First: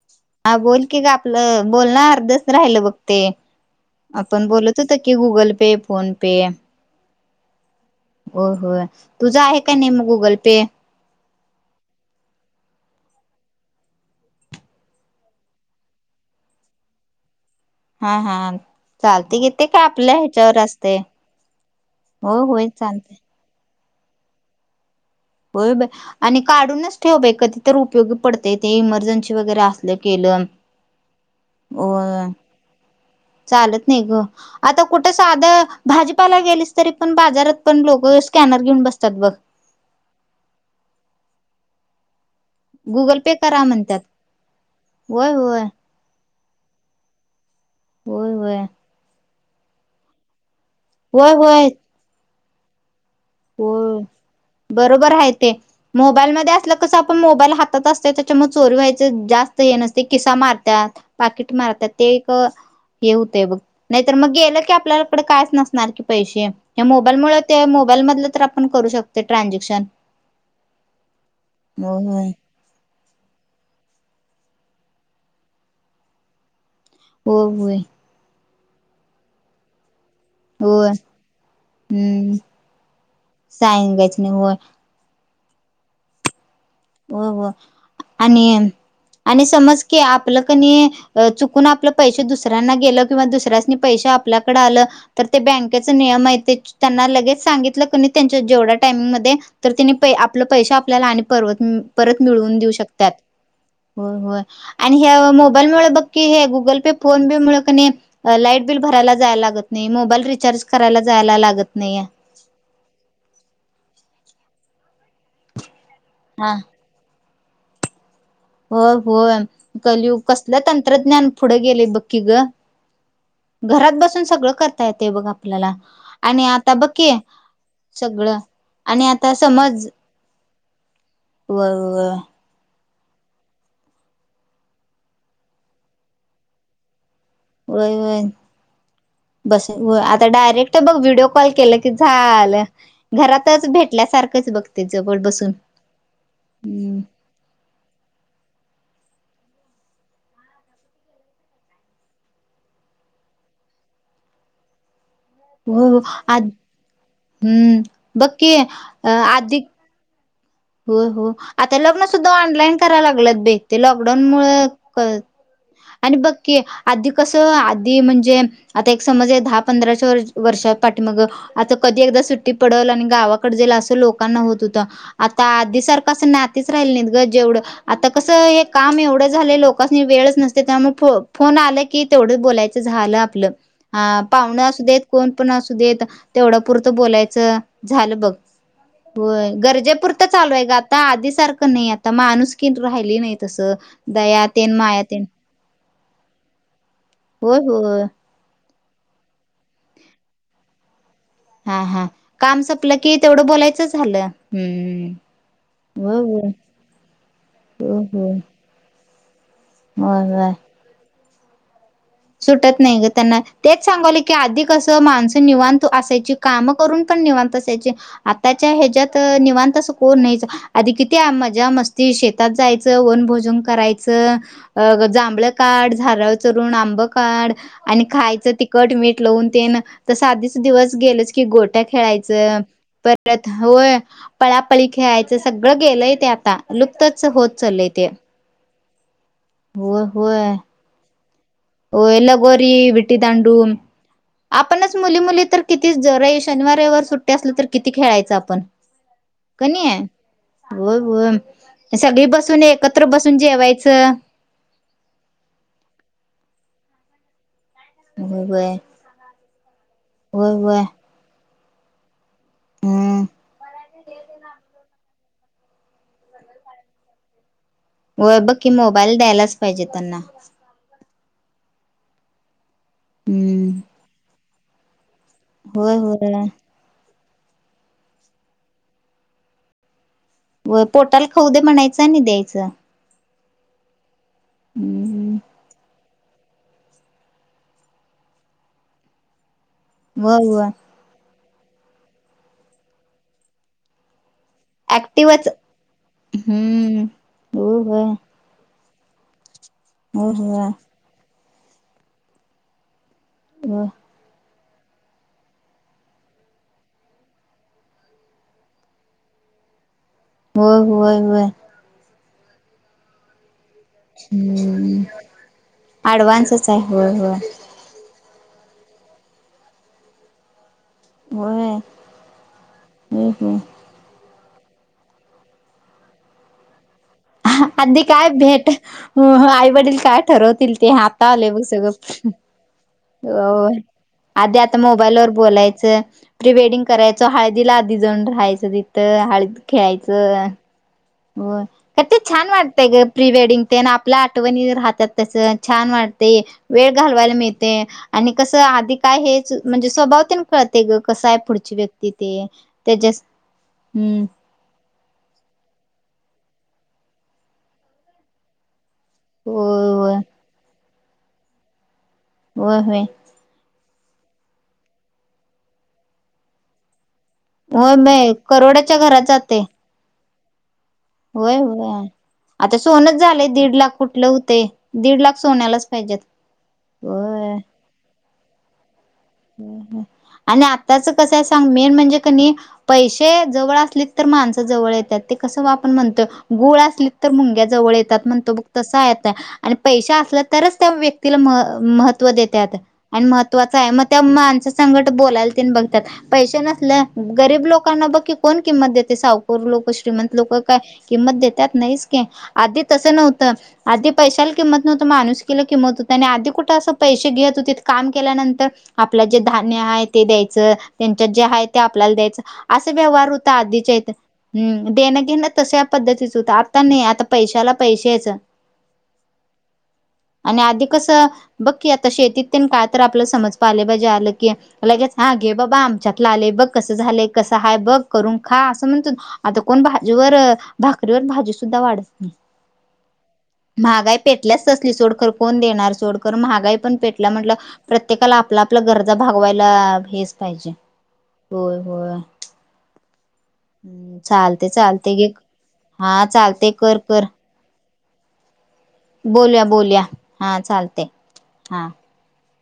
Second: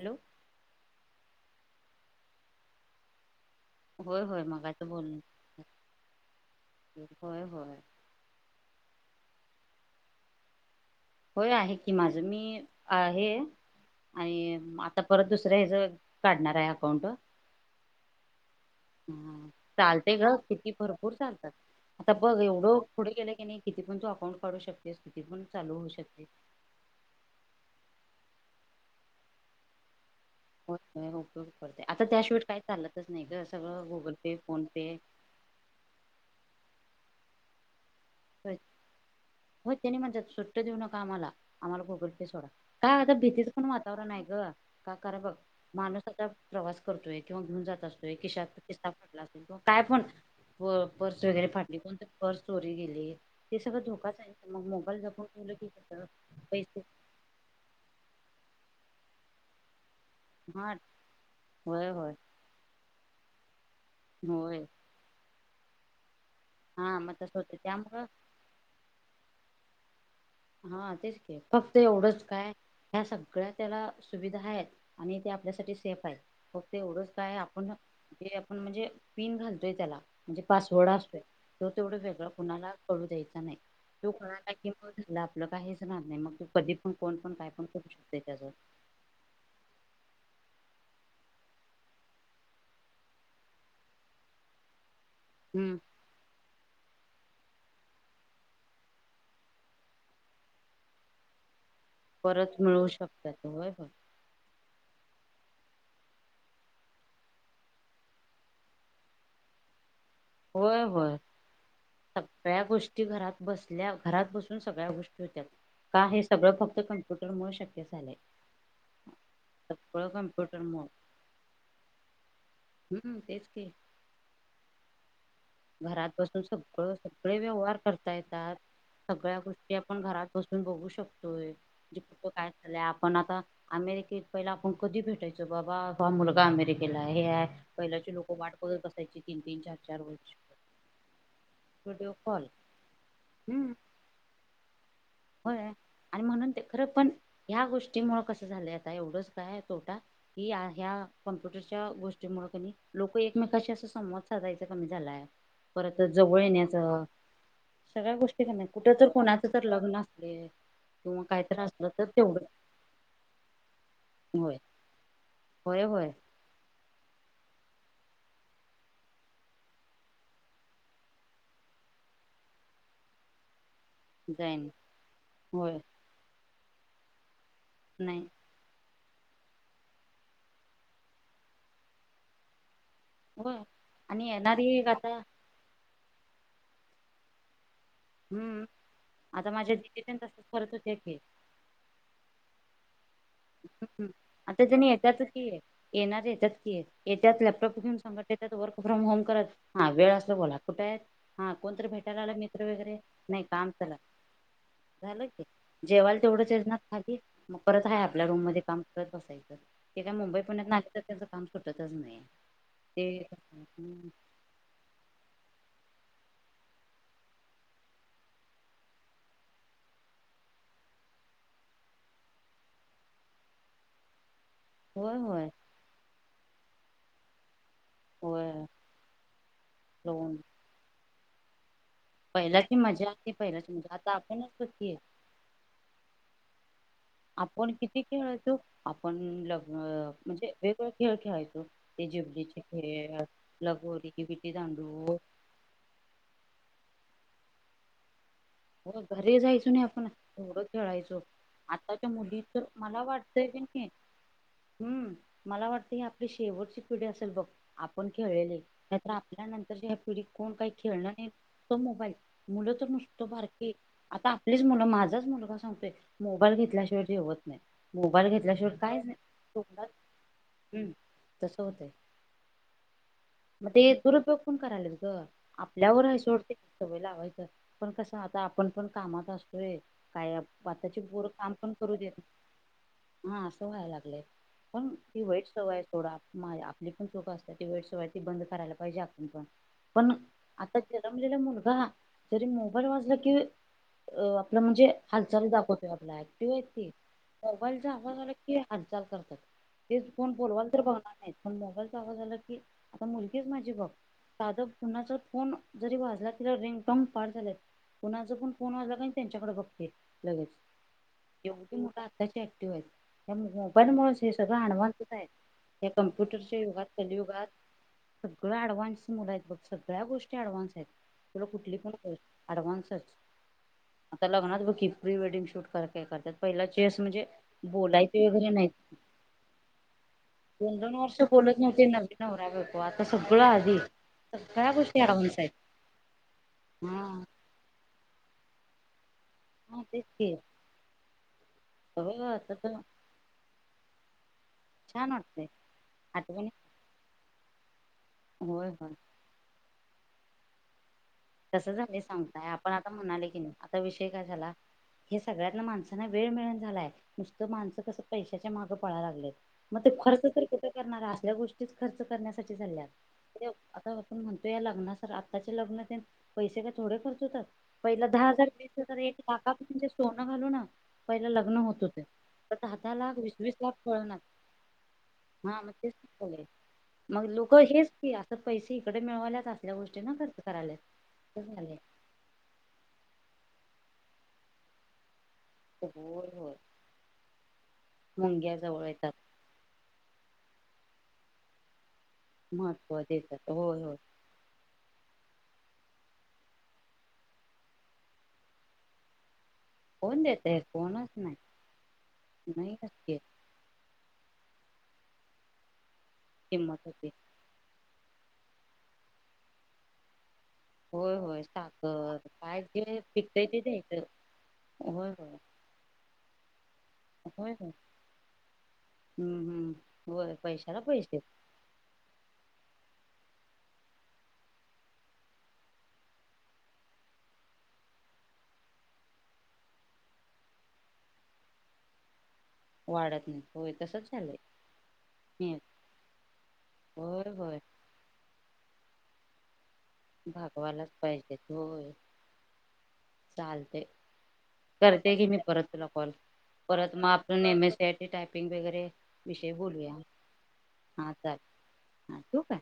Hello हा बोल कि ग आपलं बोलणं अर्धच राहिल बघते होय होय आपण बोलत मगाचं होत की बोलण गुगल पे फोन पे [inaudible] हो हो तुझं आहे काय नाहीे मग गुगल पे होय आहे की माझं मी आहे आणि आता परत दुसरं हच काढणार आहे अकाउंट हा हा चालते हा की ते काय आपल्या चालतेय ग ह्याच्यावर किती असते भरपूर चालतात आता बघ हो होय एवढं पुढे चालते गेलं की नाही किती प तू अकाउं काढू शक बरोर आणि काढूनच ठेवय कधी तर उपयोगी पडते ते इमर्जन्सी वगैरे असले केलं होते आता होय त्याशिवाय काही चालतच नाही ग चालत सगळं नाही गुगल ग पे फोन आता पे कुठं साधं भाजीपाला गेलीस तरी पण बाजारात पण लोक स्कॅनर घेऊन बसतात बघ. टे देऊ नका आम्हाला, आम्हाला गुगल पे सोडा. काय आता गुगल पे भीतीच करा पण म्हणतात वातावरण ये ग, का करा होय बघ होय माणूस आता प्रवास करतोय किंवा घन जात असतोय, होय किशात होय किसा फाटला असतो किंवा काय पण पर्स होय वगैरे होय फाटली कोणत पर्स चोरी गेली ते हो सगळं धोकाच आहे मग मोबाईल बरोबर जपून हाहे ते ठेवलं की कसं मोबाईल मध्ये असल पैसे कस आपण मोबाईल हातात असत म चोरवायच जास्त ये न ते किसा हा मारत्यात पाकिट होय मारत्यात ते होय एक हे होतय बघ. नाही तर मग गेल होय की आपल्याकडे कायच नसणार की पैशे हा मग मोबाईल मुळ तसं होत ते मो त्यामुळं तर करू शकतो ट्रांजेक्शन. हा तेच के फक्त एवढच काय? ह्या सगळ्या त्याला सुविधा हाहेत आणि ते आपल्यासाठी सेफ हेत. एवढच काय हो आपण होय जे आपण म्हणजे पिन घालतोय त्याला म्हणजे पासवर्ड होय असतोय, तो तेवढ वेगळा हम्म कोणाला कळू द्यायचा नायी तो सांगायच नाही कोळाला होय कि आपल काहीच ऱ्हात नाही मग कोण हो पण काय हो पण करू शकते त्याच आणि, आणि समज की आप आपल कणी चुकून आपल पैशे दुसऱ्यांना गेल किंवा दुसऱ्यानी पैशे आपल्याकडे आल तर ते हम्म बँकेच नियम ये ते त्यांना लगेच सांगितल क न त्यांच्या जेवढ्या टाइमिंग मधे तर तिने आपल पैशे आपल्याला पर परत मिळऊन न देऊ मिळू शकत्यात शकतात होय होय अन ग मोबाईल मुळे बघ कि हे गूगल पे फोन पे मुळे कणी लाईट बिल भरला जायला लागत नाही मो होय होय, सगळ्या गोष्टी घरात बसल्या घरात बस सगळ्या गोष्टी होत्यात का हे सगळ फक्त कम्प्युटर मुळे शक्य झालय. हो हो कलयुग कसल कम्प्युटरमुळे तंत्रज्ञान पुढ गेले बघकी ग. हम्म तेच की घरात बसून सगळ करता येतय बघा. घरात बसून सगळ सगळे व्यवहार करता सगळं येतात आणि आता सगळ्या गोष्टी समज आपण घरात बसून बघू शकतोय व म्हजे कुठ काय चाललया पण आता अमेरिकेत पहिला आपण कधी भेटायचो बाबा हा मुलगा अमेरिकेलाये हे व पहिल्याची लोक वाट बघत बसायची तीन तीन चार चार वर तर बघ व्हिडिओ कॉल केल की झाल घरातच हम्म भेटल्यासारखच बघ होय आणि म्हणून ते खर, पण ह्या गोष्टी मुळ कस झालय आता एवढ तोटा, कि ह्या कमप्युटरच्या गोष्टी मुळे कणी लोक एकमेकाशी अस संवाद सा कमी झालाये हो परत जवळ आद येण्याच, हम्म सगळ्या गोष्टी का बघकी नाई कुठ तर कोणाच तर अधिक लग्न असले हो किंवा हो काहीतरी आता असलं तर लग्न सुद्धा तेवढं ऑनलाईन करायला लागलत बे ते लॉकडाऊन मु होय होय होय आणि बघ की आधी कस कि म्हणजे आता एक समज दहा पंधराच्या वर्षात पाठी मग आता कधी एकदा सुट्टी पडल गावाकड जाईल अस लोकांना होत जाईन होत, आता होय आधी सारख असं नातीच राहिल नाही ग जेवढ आता नाही कसं हे काम एवढ झालय लोकास्नी वेळच नसते त्यामुळे फ फोन आला की तेवढ बोलाय झाल आपल होय आणि पाहुण येणारी असू एक देत आता कोण पण असू देत तेवढ पुरत बोलायच, झाल बघ, हम्म आता माझ्या दिदी गरजेपुर, पण आता तसंच चालू ये करत ग होत्या आता की आधी सारख नई आता माणूसकी राही ली नयी तस हम्म आता दयातिन त्यांनी मायातीन येतातच की येणार येत्यात की येतत लॅपटॉप घेऊन होय संगट येतात वर्क फ्रॉम होम करत हा वेळ असल बोला कुठयेत हा हा काम सपल की तेवढ नाही काम बोलायच चला झाल, हम्म हम्म तेवढ मग परत हाय आपल्या हो रूम मध्ये काम करत बसायच, ते काय होय मुंबई होय पुण्यात तर त्यांचं काम सुटत सुटत नाही ग त्यांना तेच सांगवले की आधी कस मानस निवांत असायच काम करून पण निवांत असायचे आताच्या ह्याच्यात निवांत असं कोण नाहीत आधी किती आ मजा मस्ती शेतात जायचं वनभोजन करायचं. अ होय होय जांभळ काढ झाारावर चरुून आंब काढ आणि होय खायचं तिखट मीठ लावून तेन त लोन आधीच दिवस गेलच की गोट खेळायचं पहिल्याची मजा ती परत पहिल्याची मजा होय आता आपणच पळापळी सुखी आहे खेळायचं सगळं गेलंय ते आता. लुप्तच होत आपण चालले किती ते. खेळायचो आपण लग होय होय म्हणजे वेगवेगळे खेळ खेळायचो ते होय जिबलीचे लगोरी खेळ विटीदांडू लगोर आपणच मुली मुली तर किती ज शनिवारवर सुट्टी असलं तर किती खेळायचं आप हो घरी जायचो नाही आपण थोडं होय खेळायचो होय आताच्या सगळी मुली बसून तर मला एकत्र बसून वाटतंय की नाही जेवायचं. हम्म मला वाटतं ही आपली शेवटची पिढी असेल बघ आपण होय खेळलेले होय त्या तर आपल्या नंतरच्या ह्या पिढी कोण होय काही होय खेळण नाही तो मोबाईल मुलं तर हम्म नुसतो बारकी आता आपलीच मुलं मा माझाच मुलगा सांगतोय मोबाईल घेतल्याशिवाय जेवत नाही. मोबाईल व बघ की घेतल्याशिवाय काहीच नाही मोबाईल द्यायलाच पाहिजे त्यांना तस होतंय मग हम्म ते दुरुपयोग पण करायलेत ग होय आपल्यावर आहे होय सोडते सवय लावायचं पण कसं आता आपण पण कामात असतोय. काय व आताची पोटाल पोरं खाऊ काम दे पण करू म्हणायच देत आणि द्यायचं हा असं व्हायला लागलेय पण ती हम्म वाईट सवय थोडा आपली पण चुक असतात ती वेळ सवाय ती बंद करायला पाहिजे आपण पण पण होय होय आता जन्मलेला मुलगा जरी मोबाईल वाजला कि अ आप म्हणजे ऍक्टिव्हच हालचाली दाखवतो आपला ऍक्टिव्ह आहे हम्म होय तबाईल ज होय असं झालं की हालचाल करतात तेच फोन होय बोलवाल होय तर बघणार नाही पण मोबाईल चचाग झालं की ता मुलगीच माझी होय बाप दादा पुुणाचा फोन जरी भाजला तिला रिंगटंग पाट झाले कोणाच पण कोण वाला का त्यांच्याकडे बघते होय होय होय. तशी ऍक्टिव्ह आहेत त्या णमुळे हे सगळं हम्म आणवांतच आहे या कम्प्युटरच्या ऍडव्हान्सच आहे युगात होय होय कलियुगात सगळं ऍडव्हान्स मुलं आहेत बघ सगळ्या गोष्टी ऍडव्हान्स आहेत तुला होय कुठली पण गोष्ट ऍडव्हान्सच होय होय आता लग्नात ब की प्री वेडिंग शूट काय करतात पहिला चेस म्हणजे आधी बोलायचे काय वगैरे भेट नाहीत आई वडील काय ठरवतील ते आता आले बघ सगळं रा बेको आता सगळ आधी अ आधी सगळ्या आता गोष्टी मोबाईल वर ऍडव्हान्स आहेत बोलायचं प्रीवेडिंग करायचं हा दिला आधी जाऊन राहायचं तिथं हळद हा तेच की खेळायचं हो का ते होय छान आता तर वाटतय ग प्री वेडिंग ते ना आपल्या आठवणी राहतात छान वाटतंय तसं छान वा ते आठवणी वेळ घालवायला मिळते आणि कस होय होय आधी काय हेच म्हणजे स्वभाव तेन कळते ग कसं आहे तसं पुढची झाल व्यक्ती ते सांगताय आपण आता त्याच्यास म्हणाले की नाही आता विषय काय हम्म झाला हे सगळ्यात माणसांना वेळ मिळून झालाय नुसतं माणसं कसं पैशाच्या माग लाग मग ते होय खर्च तर क करणार असल्या गोष्टी खर होय होय होय आ आपण म्हणतो या लग्नास आताचे लग्न पैसे काय थोडे खर्च होतात होय पहिला दहा बाई हजार वीस करोडाच्या हजार एक घरात लाखा जाते सोनं घालू न पहिला लग्न होय होत होते होय आता सोनच झालेय दीड लाख कुठलं होते दीड लाख हा मग सोन्यालाच तेच पाहिजेत. झालंय. मग होय लोकं हेच की आता पैसे इकडे मिळवाल्याच असल्या गोष्टी ना खर्च आणि करायल्या आताच मेन म्हणजे कि नय पैसे जवळ असले तर माणसं जवळ येतात कस आपण म्हणतो होय होय गुळ असल तर मुंग्या जवळ येतात म्हणतो मुंग्या बघ जवळ तस आहे येतात आता आणि पैसे तरच त्या व्यक्तीला महत्व देतात महत्त्व आणि देतात महत्वाच होय आहे होय. म गसंट बोलायतीन बघतात पैसे नसल्या गरीब लोकांना बघ की कोण किंमत देते साऊ लोक कोण श्रीमंत लोक देतय काय कोणच नाही किंमत देतात नाहीस क आधी नाहीच तसं घेत नव्हतं आधी पैशाला किंमत नव्हतं माणूसकीला किंमत होतं आणि आधी कुठ किंमत असं होती पैसे घेत होतेत. काम केल्यानंतर आपलं जे धान्य आहे ते होय त्यांच्यात होय जे आहे ते आपल्याला साखर द्यायचं काय अस जे व्यवहार पिकतय होतं ते आधीच्या द्यायचं हित होय देणं होय घेणं तश्या पद्धतीच होत आता नाही. आता होय होय पैशाला पैशाचं हम्म हम्म होय आणि पैशाला आधी पैसे कसं, बघ की आता शेतीतून काय तर पालेभाजी आलं की, लगेच हा घे बाबा आमच्यातलं आले बघ कसं झालेय, कसं हाय, बघ करून खा असं म्हणतो, आता कोण भाजीवर भाकरीवर भाजी सुद्धा वाढत नाही. [unintelligible] तसच महागाई झालंय पेटल्याचसली सोडकर कोण हम्म, देणार सोडकर महागाई पण होय पेटला म्हटलं होय प्रत्येका आपला गरजा भागवायला हेच पाहिजे भागवायलाच पाहिजे होय, होय. चालतंय हम्म चालते करते चालते की घे मी परत तुला कॉल. हा चालते परत कर मग आपलं नेहमीच [unintelligible] टायपिंग वगैरे, विषयी बोलया, बोलूया बोलया हा चालतंय हा चालेल हा. ठेवू काय